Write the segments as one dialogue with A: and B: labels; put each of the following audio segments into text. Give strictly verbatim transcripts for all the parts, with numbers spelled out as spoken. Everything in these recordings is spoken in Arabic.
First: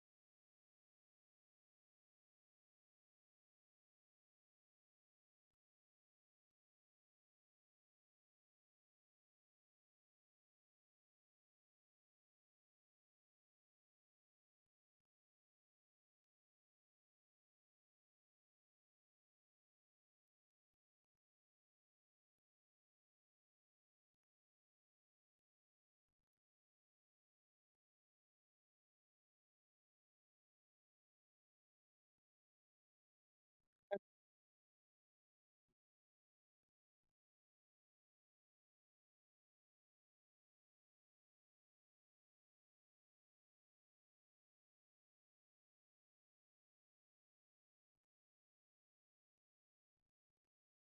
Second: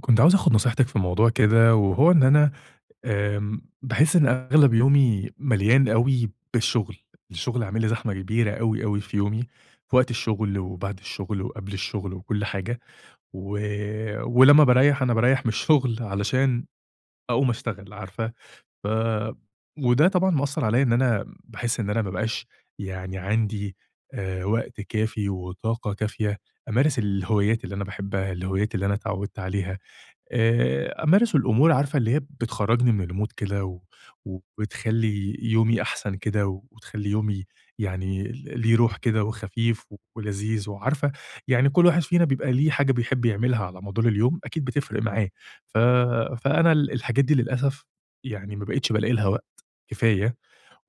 A: كنت عاوز آخد نصيحتِك في موضوع كده، وهو إن أنا آمم، باحس إن أغلب يومي مليان أوي بالشغل، الشغل عامل لي زحمة كبيرة أوي، أوي في يومي، في وقت الشغل وبعد الشغل وقبل الشغل وكل حاجة. و ولمّا باريّح أنا باريّح من الشغل علشان أقوم أشتغل، عارفة؟ ف وده طبعًا مأثّر عليَّ، إن أنا باحس إن أنا ما بقاش يعني عندي آآ، وقت كافي وطاقة كافية أمارس الهوايات اللي أنا باحبها، الهوايات اللي أنا اتعودت عليها. آآ أمارس الأمور، عارفة، اللي هي بتخرّجني من الmood كده، و وبتخلّي يومي أحسن كده، وتخلّي يومي يعني ل ليه روح كده وخفيف و- ولذيذ وعارفة، يعني كل واحد فينا بيبقى ليه حاجة بيحب يعملها على مدار اليوم أكيد بتفرق معاه. ف فأنا ال الحاجات دي للأسف يعني ما بقيتش بالاقي لها وقت كفاية.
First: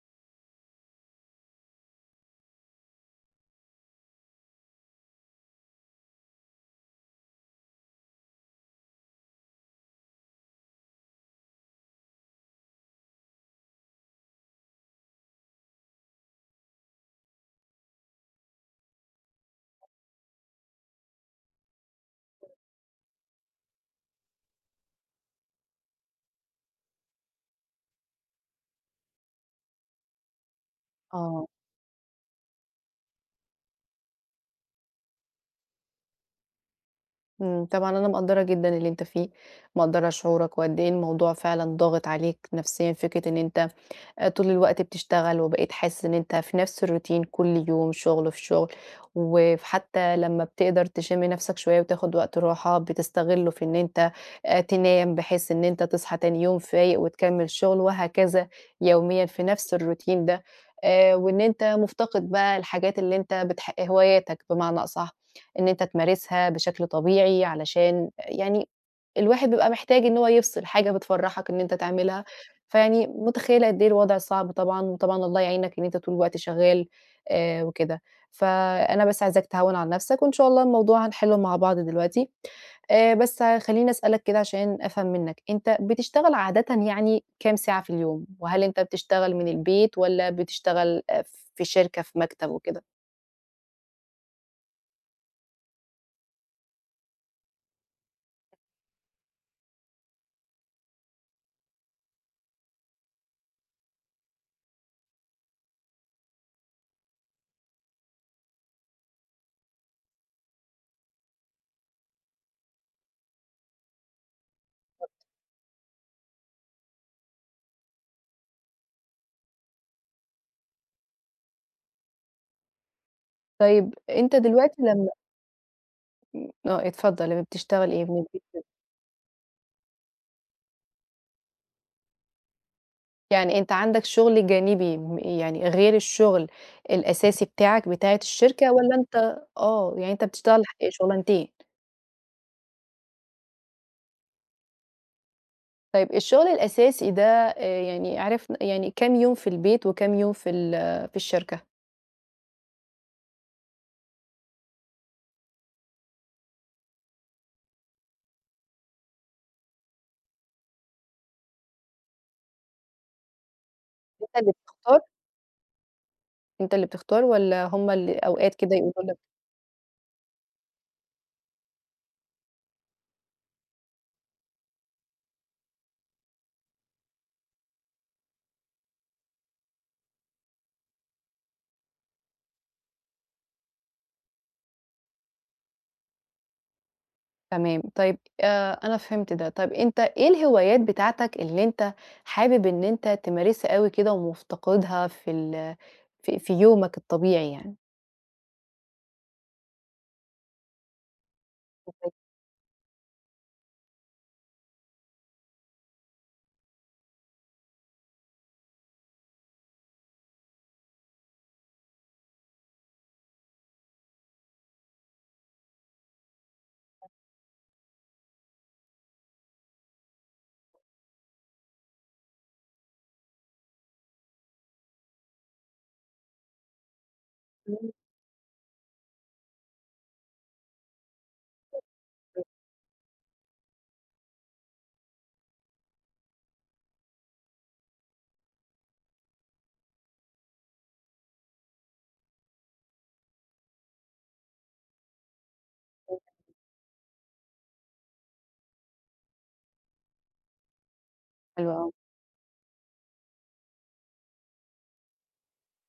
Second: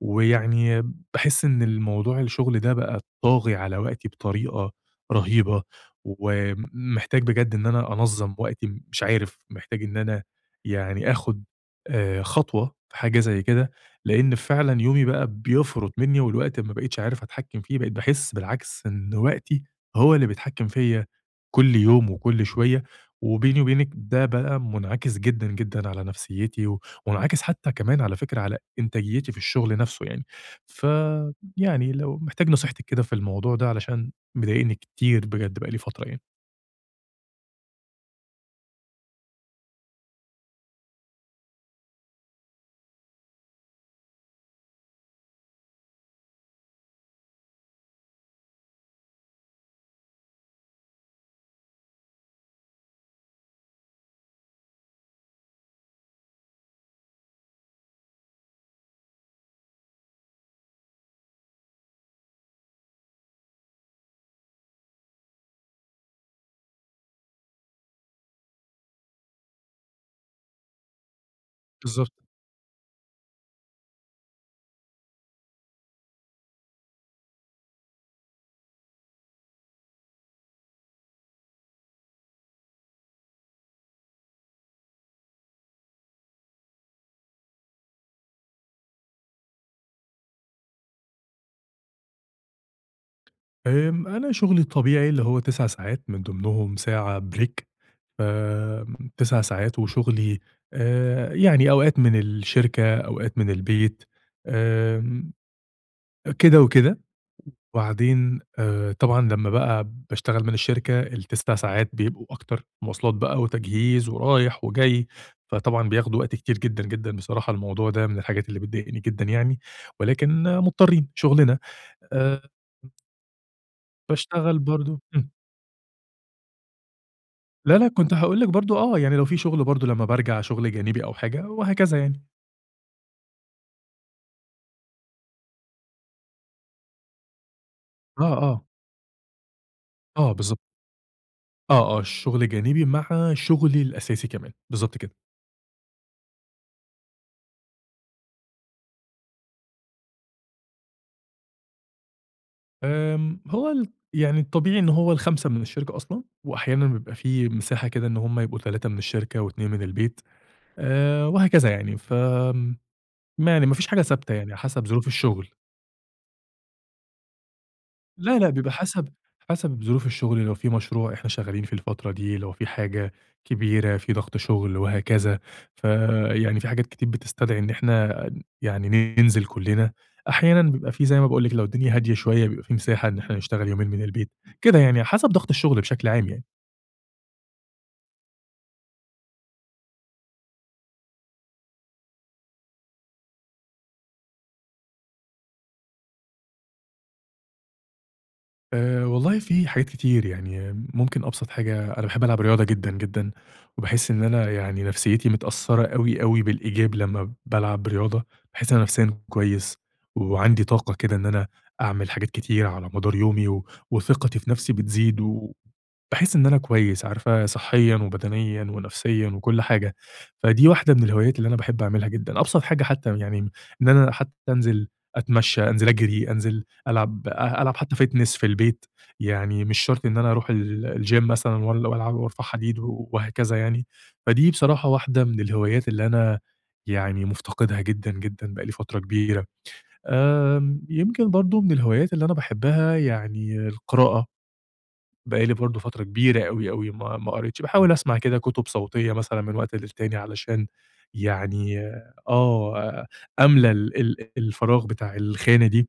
A: ويعني باحس إن الموضوع الشغل ده بقى طاغي على وقتي بطريقة رهيبة، ومحتاج بجد إن أنا أنظّم وقتي، مش عارف، محتاج إن أنا يعني آخُد آآ خطوة في حاجة زي كده، لإن فعلًا يومي بقى بيفرط منّي، والوقت ما بقيتش عارف أتحكّم فيه، بقيت باحس بالعكس إن وقتي هو اللي بيتحكّم فيّا كل يوم وكل شوية، وبيني وبينِك ده بقى منعكس جدًا، جدًا على نفسيّتي و ومنعكس حتّى كمان على فكرة على إنتاجيتي في الشغل نفسه يعني.
B: آه،
A: فيعني لو محتاج نصيحتِك كده في الموضوع ده، علشان مضايقني كتير بجد، بقى لي فترة يعني.
B: إمم، طبعًا أنا مقدّرة جدًا اللي أنت فيه، مقدّرة شعورك وقد إيه الموضوع فعلًا ضاغط عليك نفسيًا، فكرة إن أنت آآ طول الوقت بتشتغل، وبقيت حاسس إن أنت في نفس الroutine كل يوم شغل في شغل، وحتى لمّا بتقدر تشم نفسك شوية وتاخد وقت راحة بتستغله في إن أنت آآ تنام، بحيث إن أنت تصحى تاني يوم فايق وتكمل شغل، وهكذا يوميًا في نفس الroutine ده، آآ وإن أنت مفتقد بقى الحاجات اللي أنت بتح هواياتك بمعنى أصح، إن أنت تمارسها بشكل طبيعي علشان يعني الواحد بيبقى محتاج إن هو يفصل، حاجة بتفرحك إن أنت
A: بالضبط.
B: تعملها. فيعني متخيّلة قد إيه الوضع صعب طبعًا، وطبعًا الله يعينك إن أنت طول الوقت شغّال آآ وكده، فأنا بس عايزاك تهوّن على نَفْسك، وإن شاء الله الموضوع هنحلّه مع بعض دلوقتي. آآ بس خلّيني أسألك كده عشان أفهم منّك، أنت بتشتغل عادةً يعني كام ساعة في اليوم؟ وهل أنت بتشتغل من البيت والّا بتشتغل آآ في شركة، في مكتب وكده؟
A: آمم، أنا شغلي الطبيعي اللي هو تسعة ساعات من ضمنهم ساعة break. آمم، تسعة ساعات، وشغلي آآ، يعني أوقات من الشركة، أوقات من البيت، آمم، كده وكده. وبعدين آآ طبعًا لمّا بقى باشتغل من الشركة التسع ساعات بيبقوا أكتر، مواصلات بقى وتجهيز ورايح وجاي، فطبعًا بياخدوا وقت كتير جدًا، جدًا. بصراحة الموضوع ده من الحاجات اللي بتضايقني جدًا يعني، ولكن آه، مضطرين، شغلنا. آآ
B: طيب أنت
A: باشتغل
B: دلوقتي
A: برضه،
B: لمّا
A: إمم.
B: آه اتفضّل، لما
A: لا، لا
B: بتشتغل إيه
A: كنت
B: من
A: هاقول لِك
B: البيت؟
A: برضه، آه، يعني لو في شغل برضه لمّا بارجع شغل جانبي أو حاجة وهكذا يعني.
B: يعني أنت عندك شغل جانبي م يعني غير الشغل الأساسي بتاعك بتاعة
A: آه، آه.
B: الشركة والّا أنت آه، يعني أنت
A: آه بالضبط.
B: بتشتغل ح شغلانتين.
A: آه، آه، شغل جانبي مع شغلي الأساسي كمان، بالضبط كده.
B: طيب الشغل الأساسي ده آآ يعني عرفنا يعني كام يوم في البيت وكام يوم في ال في الشركة؟
A: آمم، هو ال يعني الطبيعي إن هو الخمسة من الشركة أصلًا، وأحيانًا بيبقى في مساحة كده إن هم يبقوا ثلاثة من الشركة واثنين من البيت، آآ، وهكذا يعني. فآمم، ما يعني ما فيش حاجة ثابتة
B: أنت اللي
A: يعني، حسب
B: بتختار
A: ظروف الشغل.
B: أنت اللي بتختار والّا هم اللي
A: لا، لأ،
B: أوقات كده
A: بيبقى حسب
B: يقولوا لك
A: حسب ظروف الشغل، لو في مشروع إحنا شغالين فيه الفترة دي، لو في حاجة كبيرة، في ضغط شغل وهكذا. فيعني في حاجات كتير بتستدعي إن إحنا يعني ننزل كلّنا. أحيانًا بيبقى في، زي ما باقول لِك، لو الدنيا هادية شوية، بيبقى في مساحة إن إحنا نشتغل يومين من البيت، كده يعني، حسب ضغط الشغل بشكل عام يعني.
B: تمام. طيب آآ أنا فهمت ده. طيب أنت إيه الهوايات بتاعتك اللي أنت حابب إن أنت تمارسها أوي كده ومفتقدها في ال في في يومك الطبيعي يعني؟
A: آآ والله في حاجات كتير، يعني ممكن أبسط حاجة أنا باحب ألعب رياضة جدًا، جدًا، وباحس إن أنا يعني نفسيتي متأثّرة أوي، أوي بالإيجاب لمّا بالعب رياضة، باحس إن أنا نفسيًا كويس، وعندي طاقة كده إن أنا أعمل حاجات كتير على مدار يومي، و وثقتي في نفسي بتزيد، وباحس إن أنا كويس، عارفة، صحيًا وبدنيًا ونفسيًا وكل حاجة. فدي واحدة من الهوايات اللي أنا باحب أعملها جدًا، أبسط حاجة حتى يعني إن أنا حتى أنزل أتمشى، أنزل أجري، أنزل ألعب أ ألعب حتى fitness في البيت، يعني مش شرط إن أنا أروح ال الgym مثلًا وال والعب وارفع حديد و- وهكذا يعني. فدي بصراحة واحدة من الهوايات اللي أنا يعني مفتقدها جدًا، جدًا، بقى لي فترة كبيرة. آمم، يمكن برضه من الهوايات اللي أنا باحبها يعني القراءة. بقى لي برضه فترة كبيرة أوي، أوي ما ما قريتش، باحاول أسمع كده كُتب صوتية مثلًا من وقت للتاني علشان
B: حلو
A: يعني
B: أوي.
A: آه، أملى ال ال الفراغ بتاع الخانة دي.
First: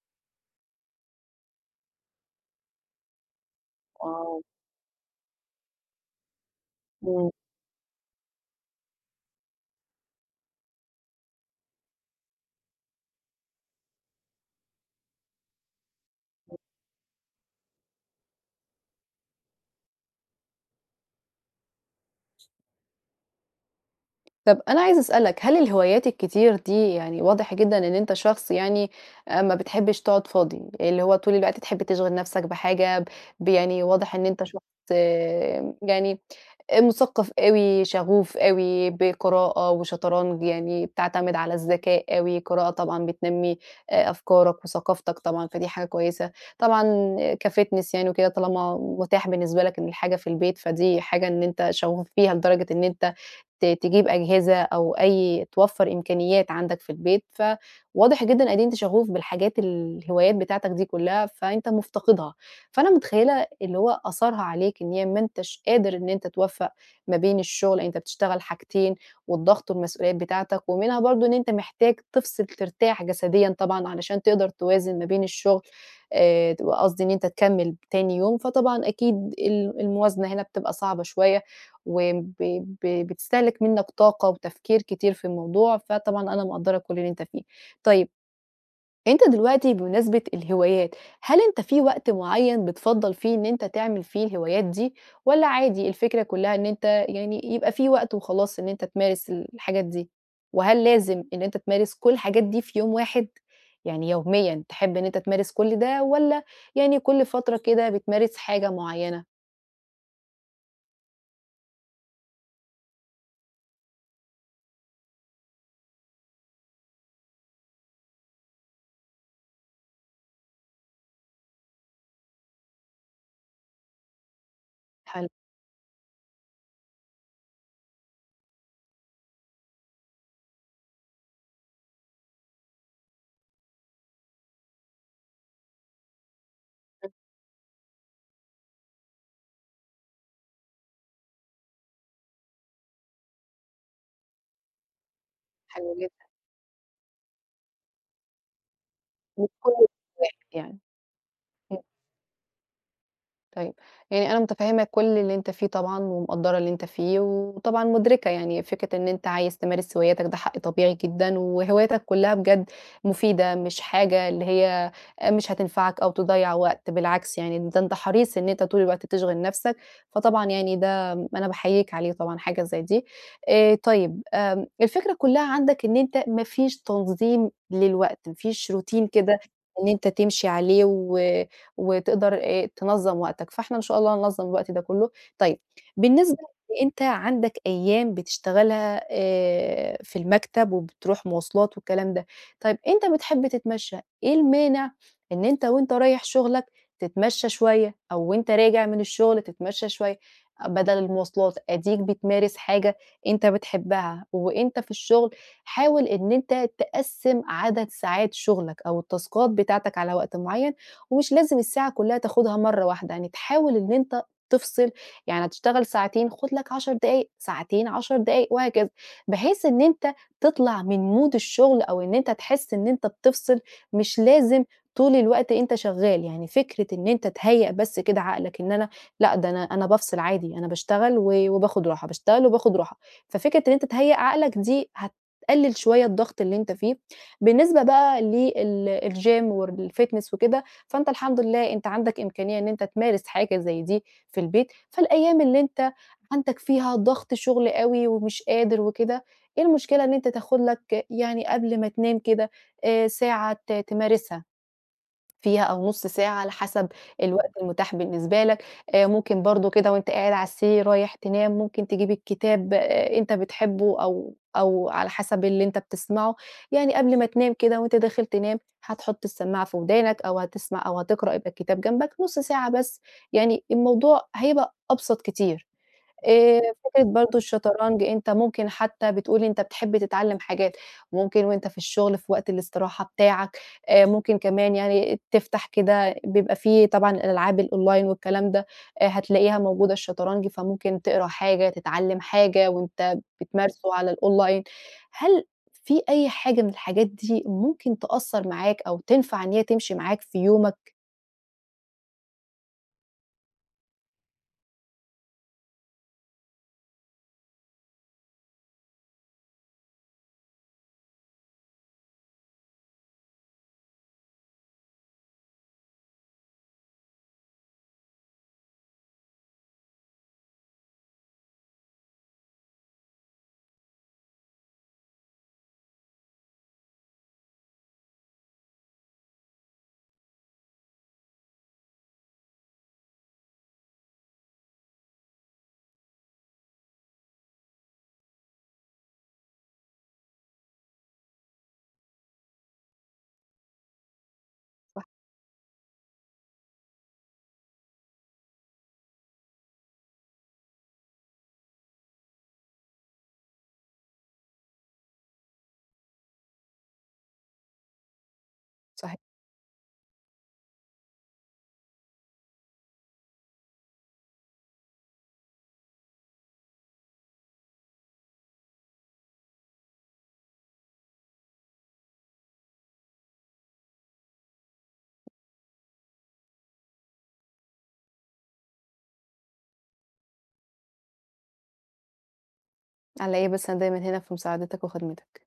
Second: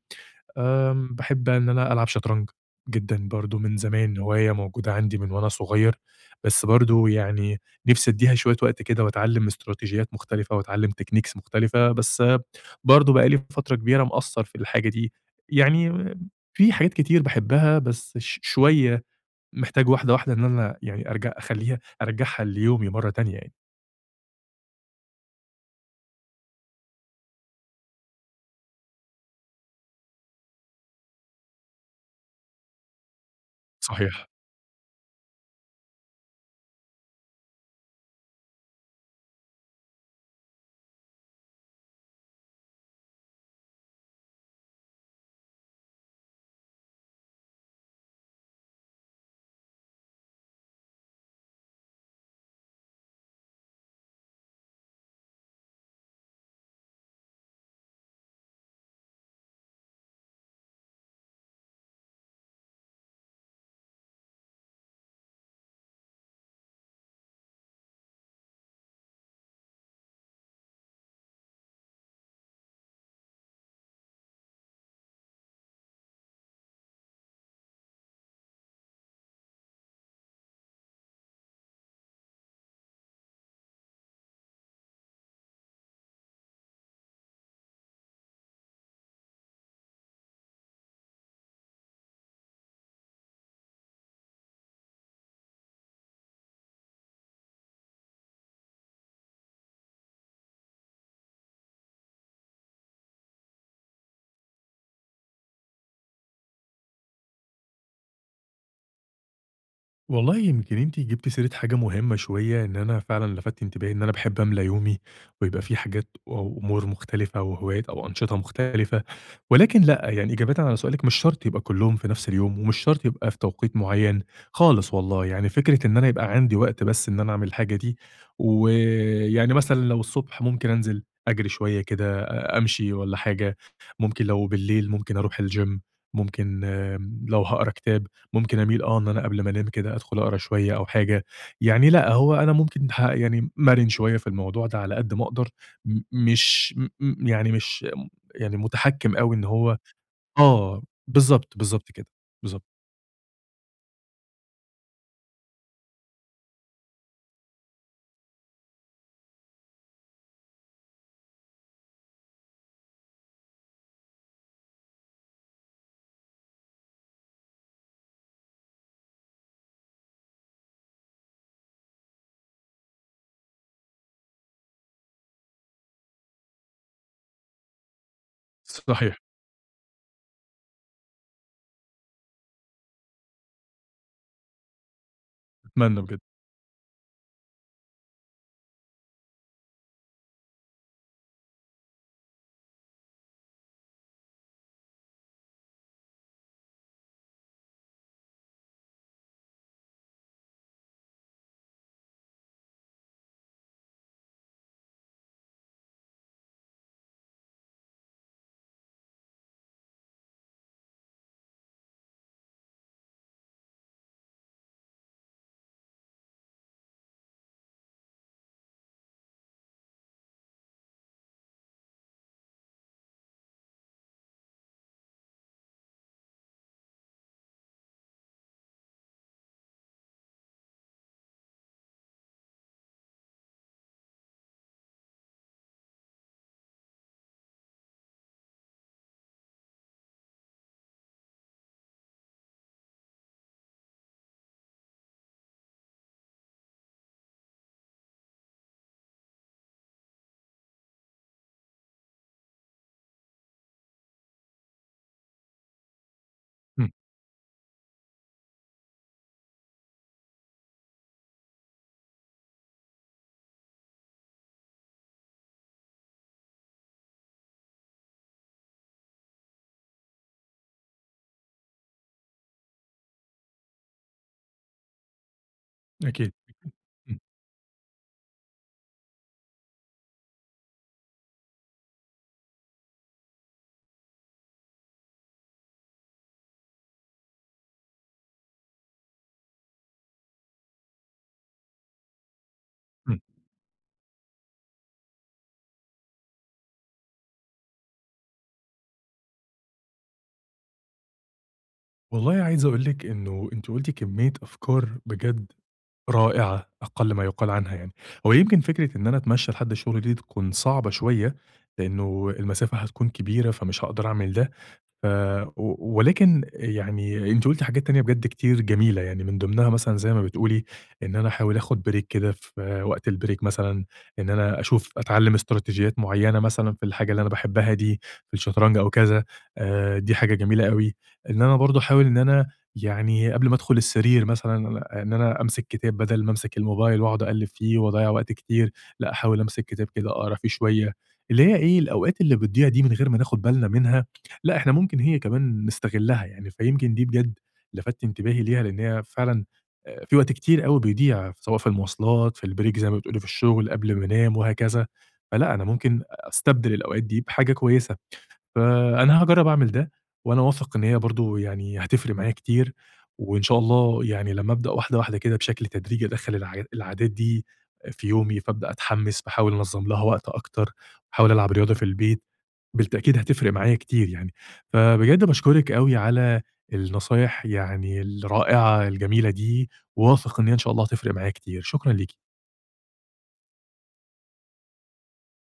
A: آمم، باحب إن أنا ألعب شطرنج جدًا برضه من زمان،
B: واو!
A: هواية موجودة عندي من وأنا صغير، بس برضه
B: إمم.
A: يعني نِفْسي أدّيها شوية وقت كده، وأتعلّم استراتيجيات مختلفة وأتعلّم techniques مختلفة، بس برضه بقى لي فترة كبيرة مقصّر في الحاجة دي. يعني في حاجات كتير باحبها، بس ش شوية محتاج واحدة، واحدة إن أنا يعني أرجع أخلّيها أرجّعها ليومي مرّة تانية يعني.
B: طب أنا عايزة أسألك، هل الهوايات الكتير دي يعني واضح جدًا إن أنت شخص يعني آآ ما بتحبش تقعد فاضي، اللي هو طول الوقت تحب تشغل نفسك بحاجة ب ب يعني واضح إن
A: صحيح.
B: أنت شخص آه، يعني آآ مثقّف أوي، شغوف أوي بقراءة وشطرنج، يعني بتعتمد على الذكاء أوي، القراءة طبعًا بتنمّي آآ أفكارك وثقافتك طبعًا، فدي حاجة كويسة. طبعًا كfitness يعني وكده طالما متاح بالنسبة لك إن الحاجة في البيت، فدي حاجة إن أنت شغوف بيها لدرجة إن أنت ت تجيب أجهزة أو أي توفّر إمكانيات عندك في البيت، فواضح جدًا قد إيه أنت شغوف بالحاجات الهوايات بتاعتك دي كلّها، فأنت مفتقدها. فأنا متخيّلة اللي هو أثرها عليك إن هي ما أنتش قادر إن أنت توفّق ما بين الشغل أنت بتشتغل حاجتين، والضغط والمسؤوليات بتاعتك، ومنها برضه إن أنت محتاج تفصل ترتاح جسديًا طبعًا علشان تقدر توازن ما بين الشغل آآ ت قصدي إن أنت تكمّل تاني يوم، فطبعًا أكيد ال الموازنة هنا بتبقى صعبة شوية، وب ب بتستهلك منّك طاقة وتفكير كتير في الموضوع، فطبعًا أنا مقدّرة كل اللي أنت فيه. طيب أنت دلوقتي بمناسبة الهوايات، هل أنت في وقت معيّن بتفضّل فيه إن أنت تعمل فيه الهوايات دي، والّا عادي الفكرة كلّها إن أنت يعني يبقى في وقت وخلاص إن أنت تمارس الحاجات دي؟ وهل لازم إن أنت تمارس كل الحاجات دي في يوم واحد؟ يعني يوميًا تحب إن أنت تمارس كل ده، والّا يعني كل فترة كده بتمارس حاجة معيّنة؟
A: والله يمكن أنتِ جبتِ سيرة حاجة مهمة شوية، إن أنا فعلًا لفتِ انتباهي إن أنا باحب أملى يومي، ويبقى في حاجات أو أمور مختلفة وهوايات أو أنشطة مختلفة، ولكن لأ، يعني إجابةً على سؤالِك، مش شرط يبقى كلّهم في نفس اليوم، ومش شرط يبقى في توقيت معيّن خالص والله،
B: حلو،
A: يعني فكرة إن أنا يبقى عندي وقت بس إن أنا أعمل الحاجة دي. ويعني مثلًا لو الصبح ممكن أنزل أجري شوية كده، أ أمشي والّا حاجة، ممكن لو بالليل ممكن أروح الgym، ممكن آمم لو هاقرا كتاب، ممكن أميل، آه، إن أنا قبل ما أنام كده أدخل أقرا شوية أو حاجة. يعني لأ، هو أنا ممكن ح يعني مرن شوية في الموضوع ده على قد ما أقدر،
B: حلو
A: م
B: جدًا،
A: مش م م يعني مش يعني متحكّم أوي إن
B: مش كل
A: هو
B: يوم واحد يعني.
A: آه، بالضبط، بالضبط كده، بالضبط،
B: طيب، يعني أنا متفهّمة كل اللي أنت فيه طبعًا، ومقدّرة اللي أنت فيه، وطبعًا مُدركة يعني فكرة إن أنت عايز تمارس هواياتك ده حق طبيعي جدًا، وهواياتك كلّها بجد مفيدة، مش حاجة اللي هي آآ مش هتنفعك أو تضيّع وقت، بالعكس يعني ده أنت حريص إن أنت طول الوقت تشغِل نَفْسك، فطبعًا يعني ده أنا باحييك عليه طبعًا حاجة زي دي. آآ طيب آمم الفكرة كلّها عندك إن أنت ما فيش تنظيم للوقت، ما فيش روتين
A: صحيح،
B: كده إن أنت تمشي عليه و وتقدر آآ تنظّم وقتك، فإحنا إن شاء الله هننظّم الوقت ده كُلّه. طيب
A: أتمنى بجد،
B: بالنسبة إن أنت عندك أيام بتشتغلها آآ في المكتب وبتروح مواصلات والكلام ده، طيب أنت بتحب تتمشّى، إيه المانع إن أنت وأنت رايح شغلك تتمشّى شوية أو وأنت راجع من الشغل تتمشّى شوية بدل المواصلات؟ أديك بتمارس حاجة أنت بتحبها وأنت في الشغل، حاول إن أنت تقسّم عدد ساعات شغلك أو التاسكات بتاعتك على وقت معيّن ومش لازم الساعة كلها تاخدها مرّة واحدة، يعني تحاول إن أنت تفصل، يعني هتشتغل ساعتين خُد لك 10 دقايق، ساعتين 10 دقايق وهكذا، بحيث إن أنت تطلع من mood الشغل أو إن أنت تحس إن أنت بتفصل، مش لازم طول الوقت أنت شغال، يعني فكرة إن أنت تهيّأ بس كده عقلك إن أنا لأ، ده أنا أنا بافصل عادي، أنا باشتغل و وباخد راحة، باشتغل وباخد راحة، ففكرة إن أنت تهيّأ عقلك دي هتقلل شوية الضغط اللي أنت فيه. بالنسبة بقى لل الgym والfitness وكده فأنت الحمد لله أنت عندك إمكانية إن أنت تمارس حاجة زي دي في البيت، فالأيام اللي أنت عندك فيها ضغط شغل أوي ومش قادر وكده، إيه المشكلة إن أنت تاخد لك يعني قبل ما تنام كده آآ ساعة ت تمارسها. فيها أو نُص ساعة على حسب
A: إمم،
B: الوقت المتاح بالنسبة لك، آآ ممكن برضه كده وأنت قاعد على السرير رايح تنام ممكن تجيب الكتاب آآ أنت بتحبه أو أو على حسب اللي أنت بتسمعه، يعني قبل ما تنام كده وأنت داخل تنام هتحط السماعة في ودانك أو هتسمع أو هتقرأ يبقى الكتاب جنبك نُص ساعة بس، يعني الموضوع هيبقى أبسط كتير.
A: أكيد،
B: آآ فكرة
A: إمم،
B: برضه الشطرنج أنت ممكن حتى بتقول أنت بتحب تتعلّم حاجات، ممكن وأنت في الشغل في وقت الاستراحة بتاعك، آآ ممكن كمان يعني تفتح كده بيبقى في طبعًا الألعاب الأونلاين والكلام ده، آآ هتلاقيها موجودة الشطرنج، فممكن تقرا حاجة، تتعلّم حاجة وأنت
A: إمم.
B: بتمارسه على الأونلاين. هل في أي حاجة من الحاجات دي ممكن تأثّر معاك أو تنفع إن هي تمشي معاك في يومك؟
A: والله عايز أقول لِك إنه أنتِ قُلتِ كمية أفكار بجد رائعة، أقل ما يُقال عنها يعني. هو يمكن فكرة إن أنا أتمشّى لحد الشغل دي تكون صعبة شوية، لإنه المسافة هتكون كبيرة فمش هاقدر أعمل ده. ف و ولكن يعني أنتِ قُلتِ حاجات تانية بجد كتير جميلة، يعني من ضمنها مثلًا زي ما بتقولي إن أنا أحاول آخُد break كده في وقت الbreak مثلًا، إن أنا أشوف أتعلّم إستراتيجيات معيّنة مثلًا في الحاجة اللي أنا باحبها دي، في الشطرنج أو كذا، آآ دي حاجة جميلة أوي. إن أنا برضه أحاول إن أنا يعني قبل ما أدخُل السرير مثلًا، أنا إن أنا أمسك كتاب بدل ما أمسك الموبايل وأقعد أقلِّب فيه وأضيّع وقت كتير، لأ أحاول أمسك كتاب كده أقرا فيه شوية، اللي هي إيه، الأوقات اللي بتضيع دي من غير ما ناخُد بالنا منها، لأ، إحنا ممكن هي كمان نستغلّها يعني. فيمكن دي بجد لفَتّ انتباهي ليها، لإن هي فعلًا آآ في وقت كتير أوي بيضيع، سواء في المواصلات، في الbreak زي ما بتقولي في الشغل، قبل ما أنام وهكذا، فلأ، أنا ممكن أستبدل الأوقات دي بحاجة كويسة.
B: صحيح.
A: فأنا هاجرّب أعمل ده، وأنا واثق إن هي برضه يعني هتفرق معايا كتير، وإن شاء الله يعني لمّا أبدأ واحدة واحدة كده بشكل تدريجي أدخّل الع العادات دي في يومي، فابدأ أتحمّس، باحاول أنظّم لها وقت أكتر، باحاول ألعب رياضة في البيت، بالتأكيد هتفرق معايا كتير يعني. فبجد باشكرِك أوي على النصايح يعني الرائعة الجميلة دي، وواثق إن هي إن شاء الله هتفرق معايا كتير، شكرًا ليكِ.
B: على إيه بس أنا دايمًا هنا في مساعدتك وخدمتك.